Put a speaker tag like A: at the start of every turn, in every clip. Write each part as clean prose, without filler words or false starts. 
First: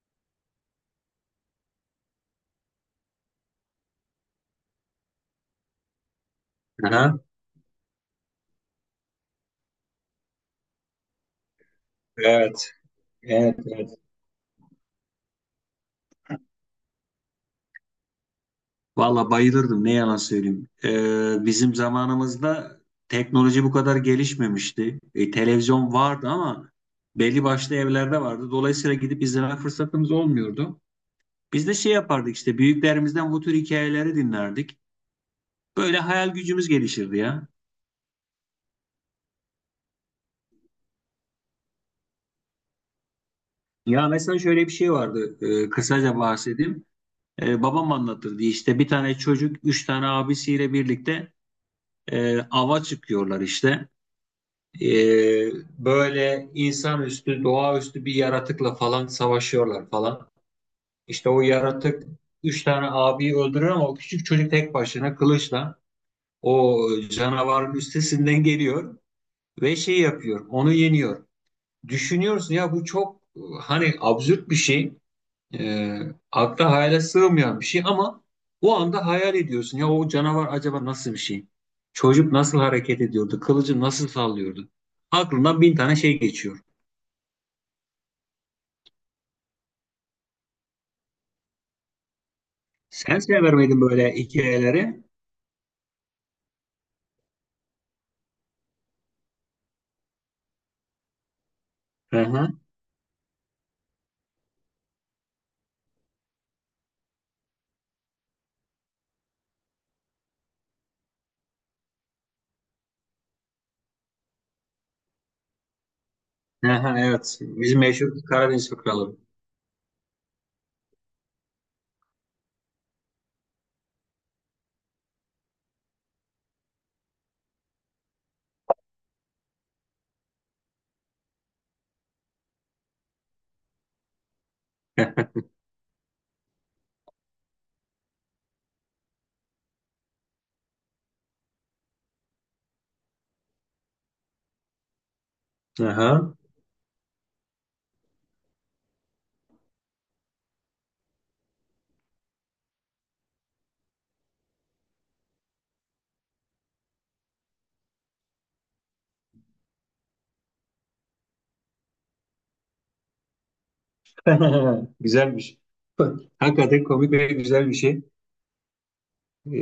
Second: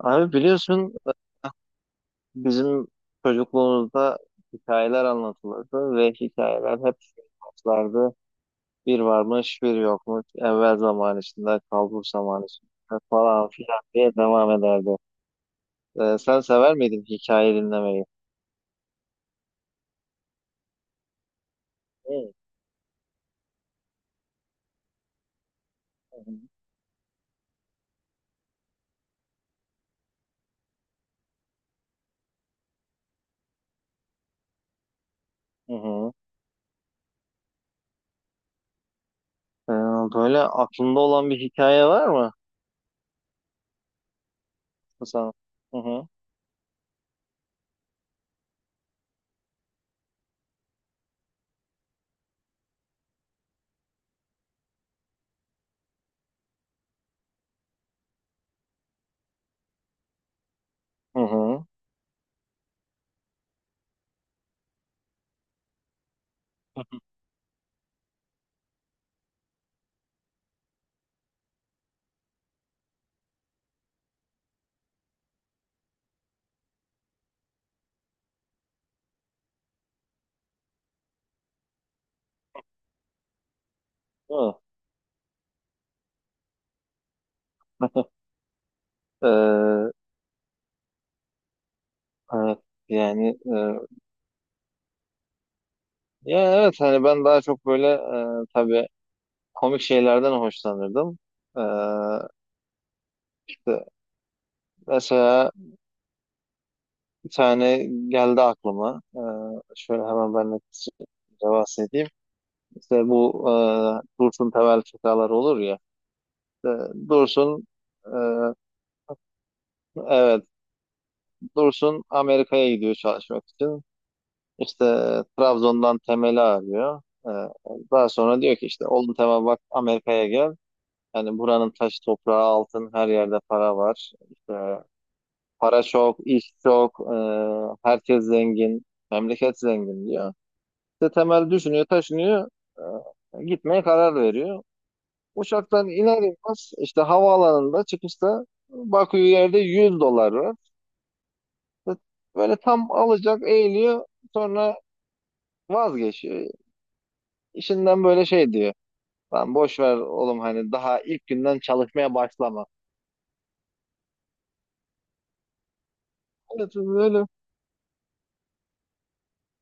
A: Abi biliyorsun bizim çocukluğumuzda hikayeler anlatılırdı ve hikayeler hep
B: Aha.
A: şunu anlatırlardı. Bir varmış bir yokmuş, evvel zaman içinde kalbur zaman
B: Evet,
A: içinde falan
B: evet,
A: filan
B: evet.
A: diye devam ederdi. Sen sever miydin hikaye dinlemeyi?
B: Valla bayılırdım ne yalan söyleyeyim. Bizim
A: Evet.
B: zamanımızda teknoloji bu kadar gelişmemişti. Televizyon
A: Hı
B: vardı
A: hı.
B: ama belli başlı evlerde vardı. Dolayısıyla gidip izleme fırsatımız olmuyordu. Biz de şey yapardık işte büyüklerimizden bu tür hikayeleri dinlerdik.
A: Hı
B: Böyle
A: hı.
B: hayal gücümüz gelişirdi ya.
A: Ee, Böyle aklında olan bir hikaye var mı
B: Ya mesela şöyle bir şey
A: sana?
B: vardı.
A: Hı hı.
B: Kısaca bahsedeyim. Babam anlatırdı işte bir tane çocuk üç tane abisiyle birlikte ava çıkıyorlar işte. e, Böyle insanüstü, doğaüstü bir yaratıkla falan savaşıyorlar falan.
A: Hı
B: İşte o
A: hı.
B: yaratık üç tane abiyi öldürüyor ama o küçük çocuk tek başına kılıçla o canavarın üstesinden geliyor ve şey yapıyor, onu yeniyor. Düşünüyorsun ya bu çok hani absürt bir şey, e, akla hayale sığmayan bir şey ama o anda hayal ediyorsun ya o canavar acaba nasıl bir şey? Çocuk nasıl hareket ediyordu? Kılıcı nasıl
A: Hı.
B: sallıyordu? Aklından bin tane şey geçiyor.
A: Ee, evet,
B: Sen
A: yani
B: sever miydin böyle hikayeleri?
A: ya evet, hani ben daha çok böyle tabii komik şeylerden hoşlanırdım. Ee,
B: Hı hı.
A: işte mesela bir tane geldi aklıma. Şöyle hemen ben de kısaca bahsedeyim. İşte bu Dursun Tevel şakalar olur ya. İşte
B: Aha, evet.
A: Dursun
B: Bizim meşhur
A: e,
B: Karadeniz fıkraları.
A: evet Dursun Amerika'ya gidiyor çalışmak için. İşte Trabzon'dan Temel'i arıyor. Daha sonra diyor ki, işte oğlum Temel, bak, Amerika'ya gel. Yani buranın taş toprağı altın, her yerde para var. İşte para çok, iş çok, herkes zengin, memleket zengin diyor. İşte Temel düşünüyor, taşınıyor, gitmeye karar veriyor. Uçaktan iner
B: Aha.
A: inmez işte havaalanında çıkışta bakıyor, yerde 100 dolar var. İşte böyle tam alacak eğiliyor, sonra vazgeçiyor. İşinden böyle şey diyor: Lan boş ver oğlum, hani daha ilk günden çalışmaya başlama.
B: Güzelmiş.
A: Evet,
B: Hakikaten komik
A: öyle.
B: ve güzel bir şey. Ee,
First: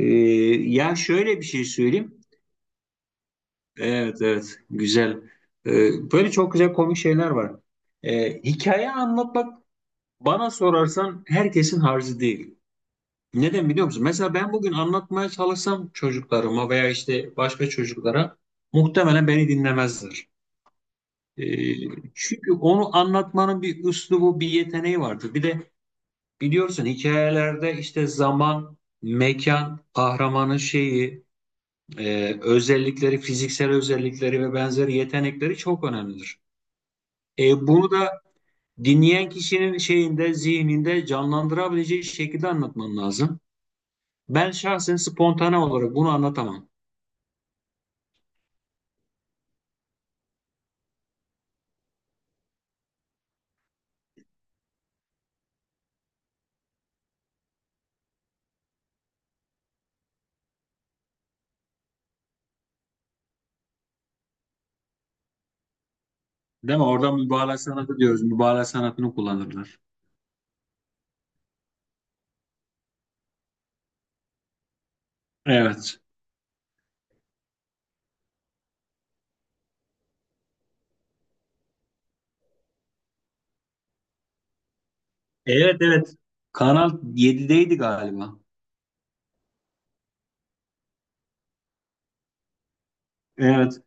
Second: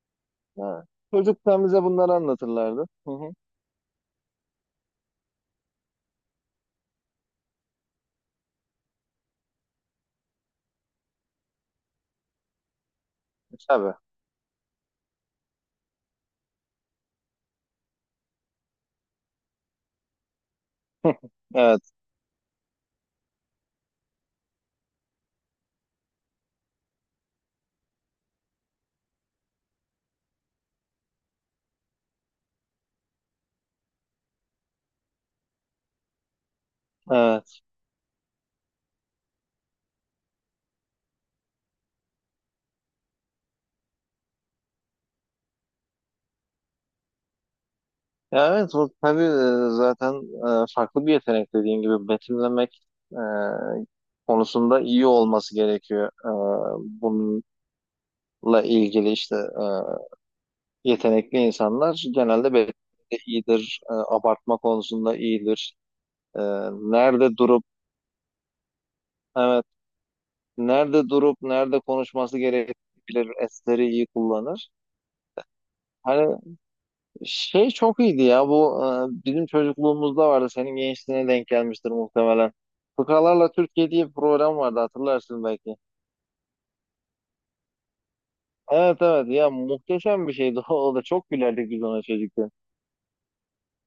A: Ha.
B: ya şöyle bir
A: Çocukken
B: şey
A: bize bunları
B: söyleyeyim.
A: anlatırlardı. Hı hı.
B: Evet evet güzel. Böyle çok güzel komik şeyler var. Hikaye anlatmak bana sorarsan herkesin harcı değil. Neden biliyor
A: Tabii.
B: musun? Mesela ben bugün anlatmaya çalışsam çocuklarıma veya işte başka çocuklara muhtemelen beni dinlemezler. Ee,
A: Evet.
B: çünkü onu anlatmanın bir üslubu, bir yeteneği vardır. Bir de biliyorsun hikayelerde işte zaman, mekan, kahramanın şeyi, özellikleri, fiziksel özellikleri ve benzeri yetenekleri çok önemlidir.
A: Evet.
B: Bunu da dinleyen kişinin şeyinde, zihninde canlandırabileceği şekilde anlatman lazım. Ben şahsen spontane olarak bunu anlatamam.
A: Ya evet, o tabii zaten farklı bir yetenek, dediğin gibi betimlemek konusunda iyi olması gerekiyor. Bununla ilgili işte yetenekli insanlar genelde betimlemede iyidir, abartma konusunda iyidir. E,
B: Değil mi? Orada
A: nerede
B: mübalağa
A: durup
B: sanatı diyoruz. Mübalağa sanatını
A: evet
B: kullanırlar.
A: Nerede durup nerede konuşması gerekir, esleri iyi kullanır.
B: Evet.
A: Hani şey çok iyiydi ya, bu bizim çocukluğumuzda vardı, senin gençliğine denk gelmiştir muhtemelen. Fıkralarla Türkiye diye bir program vardı, hatırlarsın belki.
B: Evet, evet. Kanal 7'deydi galiba.
A: Evet, evet, ya muhteşem bir şeydi o da. Çok gülerdik biz ona çocukken.
B: Evet.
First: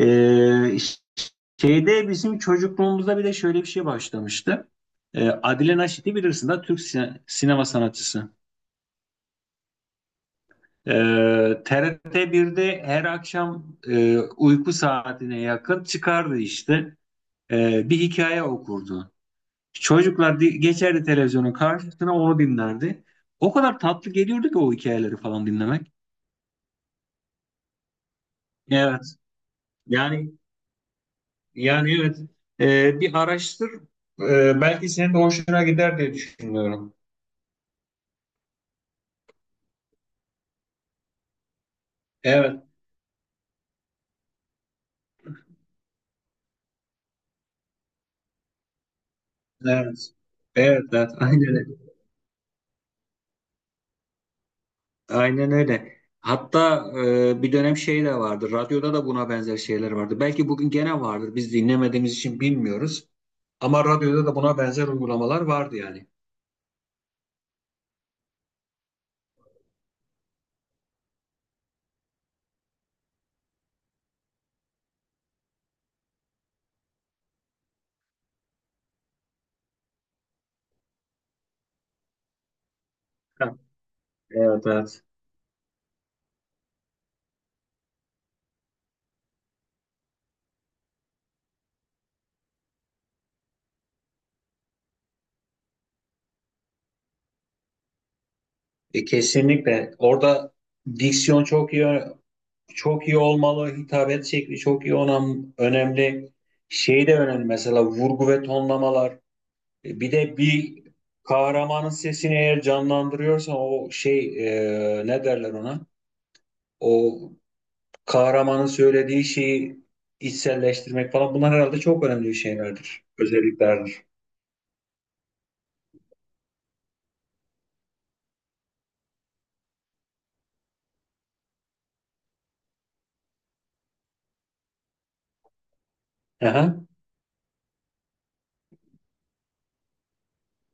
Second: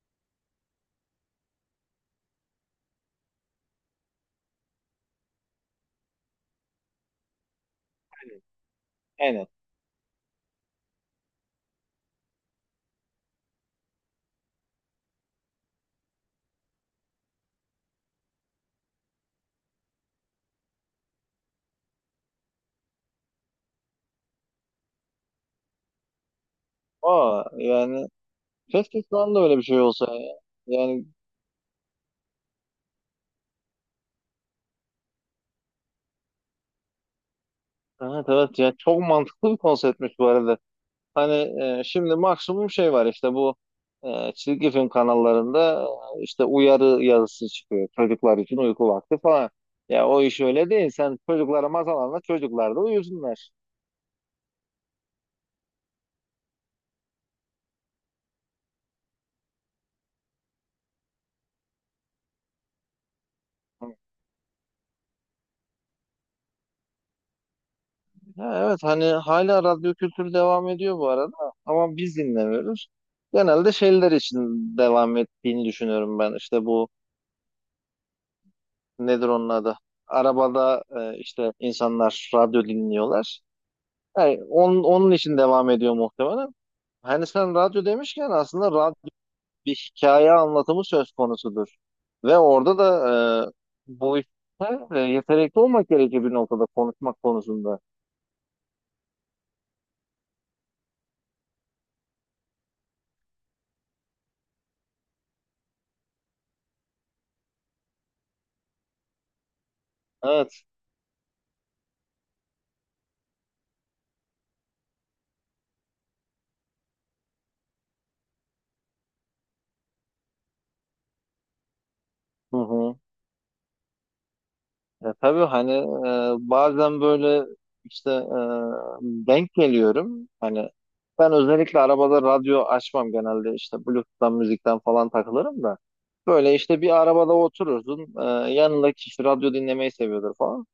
B: Ee, şeyde bizim çocukluğumuzda bir de şöyle bir şey başlamıştı. Adile Naşit'i bilirsin de Türk sinema sanatçısı.
A: Aynen.
B: TRT 1'de her akşam uyku saatine yakın çıkardı işte. Bir hikaye okurdu. Çocuklar geçerdi televizyonun karşısına onu dinlerdi. O kadar tatlı geliyordu ki o hikayeleri falan dinlemek.
A: O yani, keşke
B: Evet.
A: şu anda öyle bir şey olsa
B: Yani
A: ya. Yani
B: Yani evet. e, bir araştır Belki senin de hoşuna gider diye düşünüyorum.
A: evet, evet, ya çok mantıklı bir konseptmiş bu arada. Hani şimdi
B: Evet,
A: maksimum şey var işte, bu çizgi film kanallarında işte uyarı yazısı çıkıyor: çocuklar için uyku vakti falan. Ya
B: evet,
A: o iş öyle
B: evet,
A: değil.
B: evet,
A: Sen
B: aynen
A: çocuklara
B: öyle.
A: masal anlat, çocuklar da uyusunlar.
B: Aynen öyle. Hatta bir dönem şey de vardı. Radyoda da buna benzer şeyler vardı. Belki bugün gene vardır. Biz dinlemediğimiz için bilmiyoruz. Ama radyoda da buna benzer uygulamalar vardı yani.
A: Ha, evet, hani hala radyo kültürü devam ediyor bu arada, ama biz dinlemiyoruz. Genelde şeyler için devam ettiğini düşünüyorum ben. İşte bu, nedir onun adı? Arabada işte insanlar radyo dinliyorlar.
B: Ha,
A: Yani
B: evet,
A: onun,
B: evet.
A: onun için devam ediyor muhtemelen. Hani sen radyo demişken, aslında radyo bir hikaye anlatımı söz konusudur. Ve orada da bu işte yetenekli olmak gerekir bir noktada, konuşmak konusunda.
B: Kesinlikle. Orada diksiyon çok iyi olmalı. Hitabet şekli çok iyi olan önemli. Şey de önemli mesela vurgu ve tonlamalar. Bir de
A: Evet.
B: bir kahramanın sesini eğer canlandırıyorsan o şey ne derler ona? O kahramanın söylediği şeyi içselleştirmek falan bunlar herhalde çok önemli
A: Hı hı.
B: şeylerdir, özelliklerdir.
A: Ya tabii hani bazen böyle işte denk geliyorum. Hani ben özellikle arabada radyo açmam, genelde işte Bluetooth'tan müzikten falan takılırım da. Böyle işte
B: Aha,
A: bir arabada oturursun. Yanındaki kişi radyo dinlemeyi seviyordur falan.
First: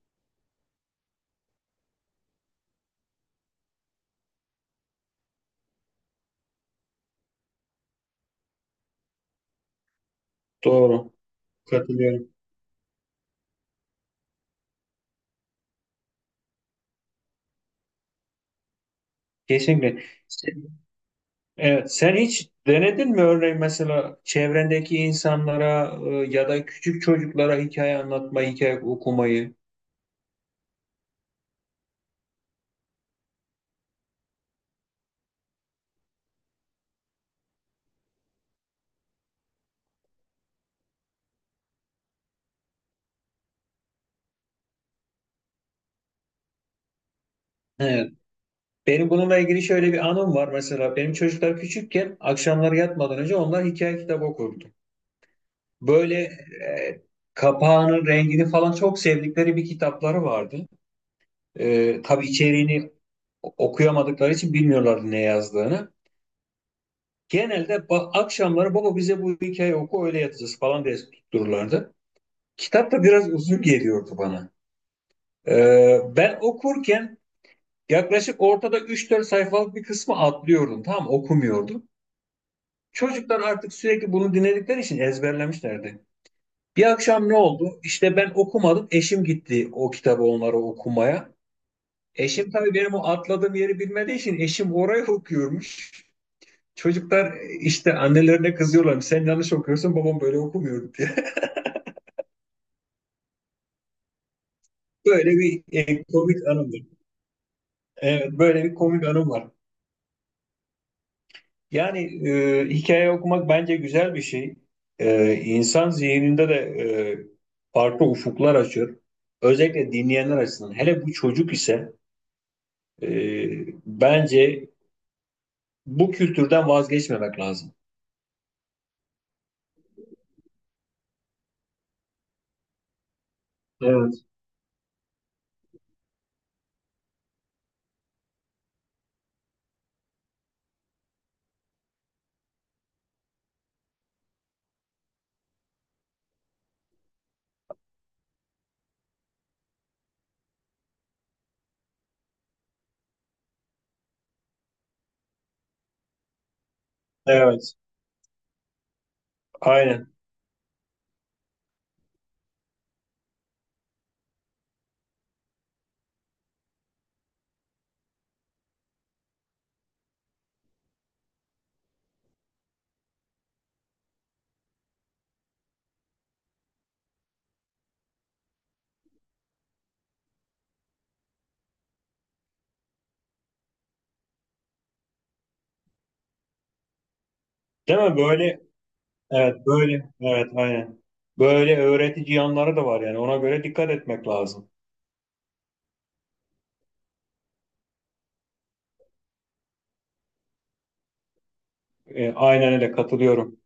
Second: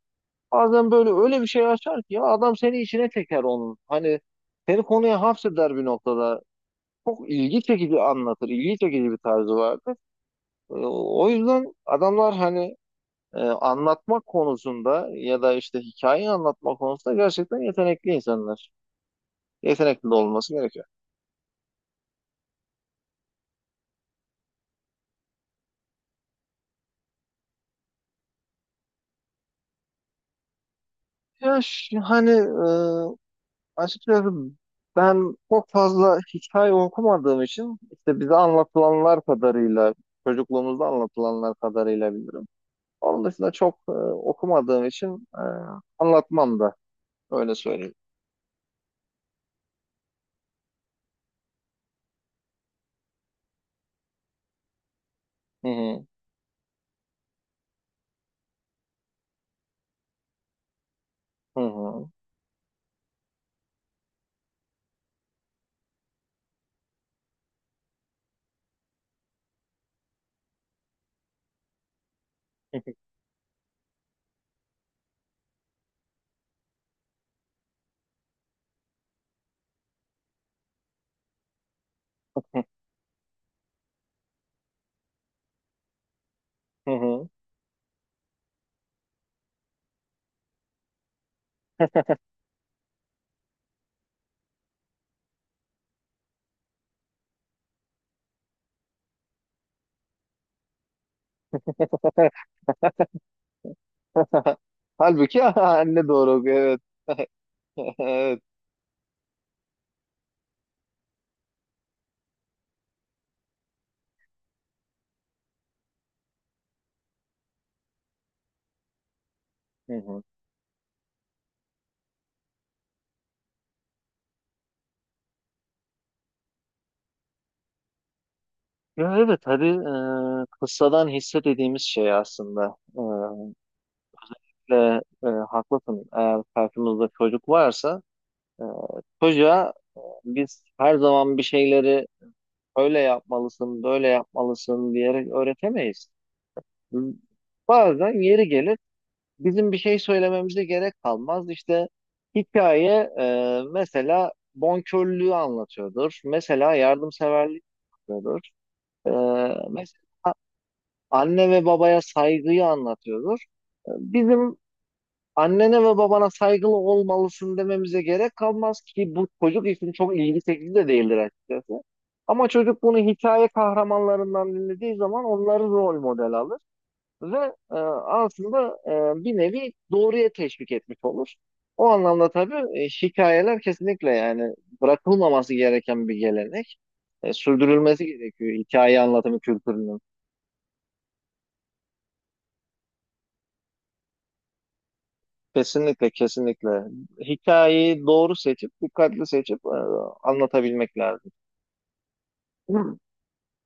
A: Bazen böyle öyle bir şey açar ki ya, adam seni içine çeker onun. Hani seni konuya hapseder bir noktada. Çok ilgi çekici anlatır. İlgi çekici bir tarzı vardır. Ee,
B: doğru.
A: O yüzden
B: Katılıyorum.
A: adamlar hani anlatmak konusunda ya da işte hikayeyi anlatma konusunda gerçekten yetenekli insanlar.
B: Kesinlikle.
A: Yetenekli de olması gerekiyor.
B: Evet, sen hiç denedin mi örneğin mesela çevrendeki insanlara ya da küçük çocuklara hikaye anlatmayı, hikaye okumayı?
A: Ya hani açıkçası ben çok fazla hikaye okumadığım için, işte bize anlatılanlar kadarıyla, çocukluğumuzda anlatılanlar kadarıyla bilirim. Onun dışında çok okumadığım için anlatmam da, öyle söyleyeyim.
B: Evet. Benim bununla ilgili şöyle bir anım var mesela. Benim çocuklar küçükken akşamları yatmadan önce onlar hikaye kitabı okurdu.
A: Hı hı.
B: Böyle kapağının rengini falan çok sevdikleri bir kitapları vardı.
A: Hı
B: Tabii içeriğini okuyamadıkları için bilmiyorlardı ne yazdığını. Genelde akşamları baba bize bu hikaye oku öyle yatacağız falan diye tuttururlardı. Kitap da biraz uzun geliyordu bana. Ben okurken yaklaşık ortada üç dört sayfalık bir kısmı atlıyordum. Tam okumuyordum.
A: hı.
B: Çocuklar artık sürekli bunu dinledikleri için ezberlemişlerdi.
A: Hı
B: Bir
A: hı.
B: akşam ne oldu? İşte ben okumadım. Eşim gitti o kitabı onlara okumaya. Eşim tabii benim o atladığım yeri bilmediği için eşim oraya okuyormuş. Çocuklar işte annelerine kızıyorlar. Sen yanlış okuyorsun, babam böyle okumuyordu diye. Böyle
A: Halbuki
B: bir
A: anne doğru
B: komik
A: okuyor,
B: anımdır.
A: evet.
B: Evet,
A: Evet.
B: böyle bir komik anım var. Yani hikaye okumak bence güzel bir şey. İnsan zihninde de farklı ufuklar açıyor. Özellikle
A: Hı hı.
B: dinleyenler açısından. Hele bu çocuk ise e, bence bu kültürden vazgeçmemek lazım.
A: Ya evet, hadi kıssadan hisse dediğimiz şey aslında.
B: Evet.
A: Ve haklısın, eğer karşımızda çocuk varsa, e, çocuğa biz her zaman bir şeyleri "öyle yapmalısın, böyle yapmalısın" diyerek öğretemeyiz. Bazen yeri gelir bizim bir şey söylememize gerek kalmaz. İşte hikaye mesela bonkörlüğü anlatıyordur. Mesela yardımseverlik
B: Evet,
A: anlatıyordur. E, mes-
B: aynen.
A: Anne ve babaya saygıyı anlatıyordur. Bizim "annene ve babana saygılı olmalısın" dememize gerek kalmaz ki, bu çocuk için çok ilgi çekici de değildir açıkçası. Ama çocuk bunu hikaye kahramanlarından dinlediği zaman onları rol model alır ve e, aslında bir nevi doğruya teşvik etmiş olur. O anlamda tabii şikayeler kesinlikle, yani bırakılmaması gereken bir gelenek.
B: Değil
A: Sürdürülmesi
B: mi?
A: gerekiyor
B: Böyle,
A: hikaye anlatımı
B: evet,
A: kültürünün.
B: böyle, evet, aynen. Böyle öğretici yanları da var yani. Ona göre dikkat etmek lazım.
A: Kesinlikle, kesinlikle. Hikayeyi doğru seçip, dikkatli seçip, anlatabilmek lazım.
B: Aynen öyle katılıyorum.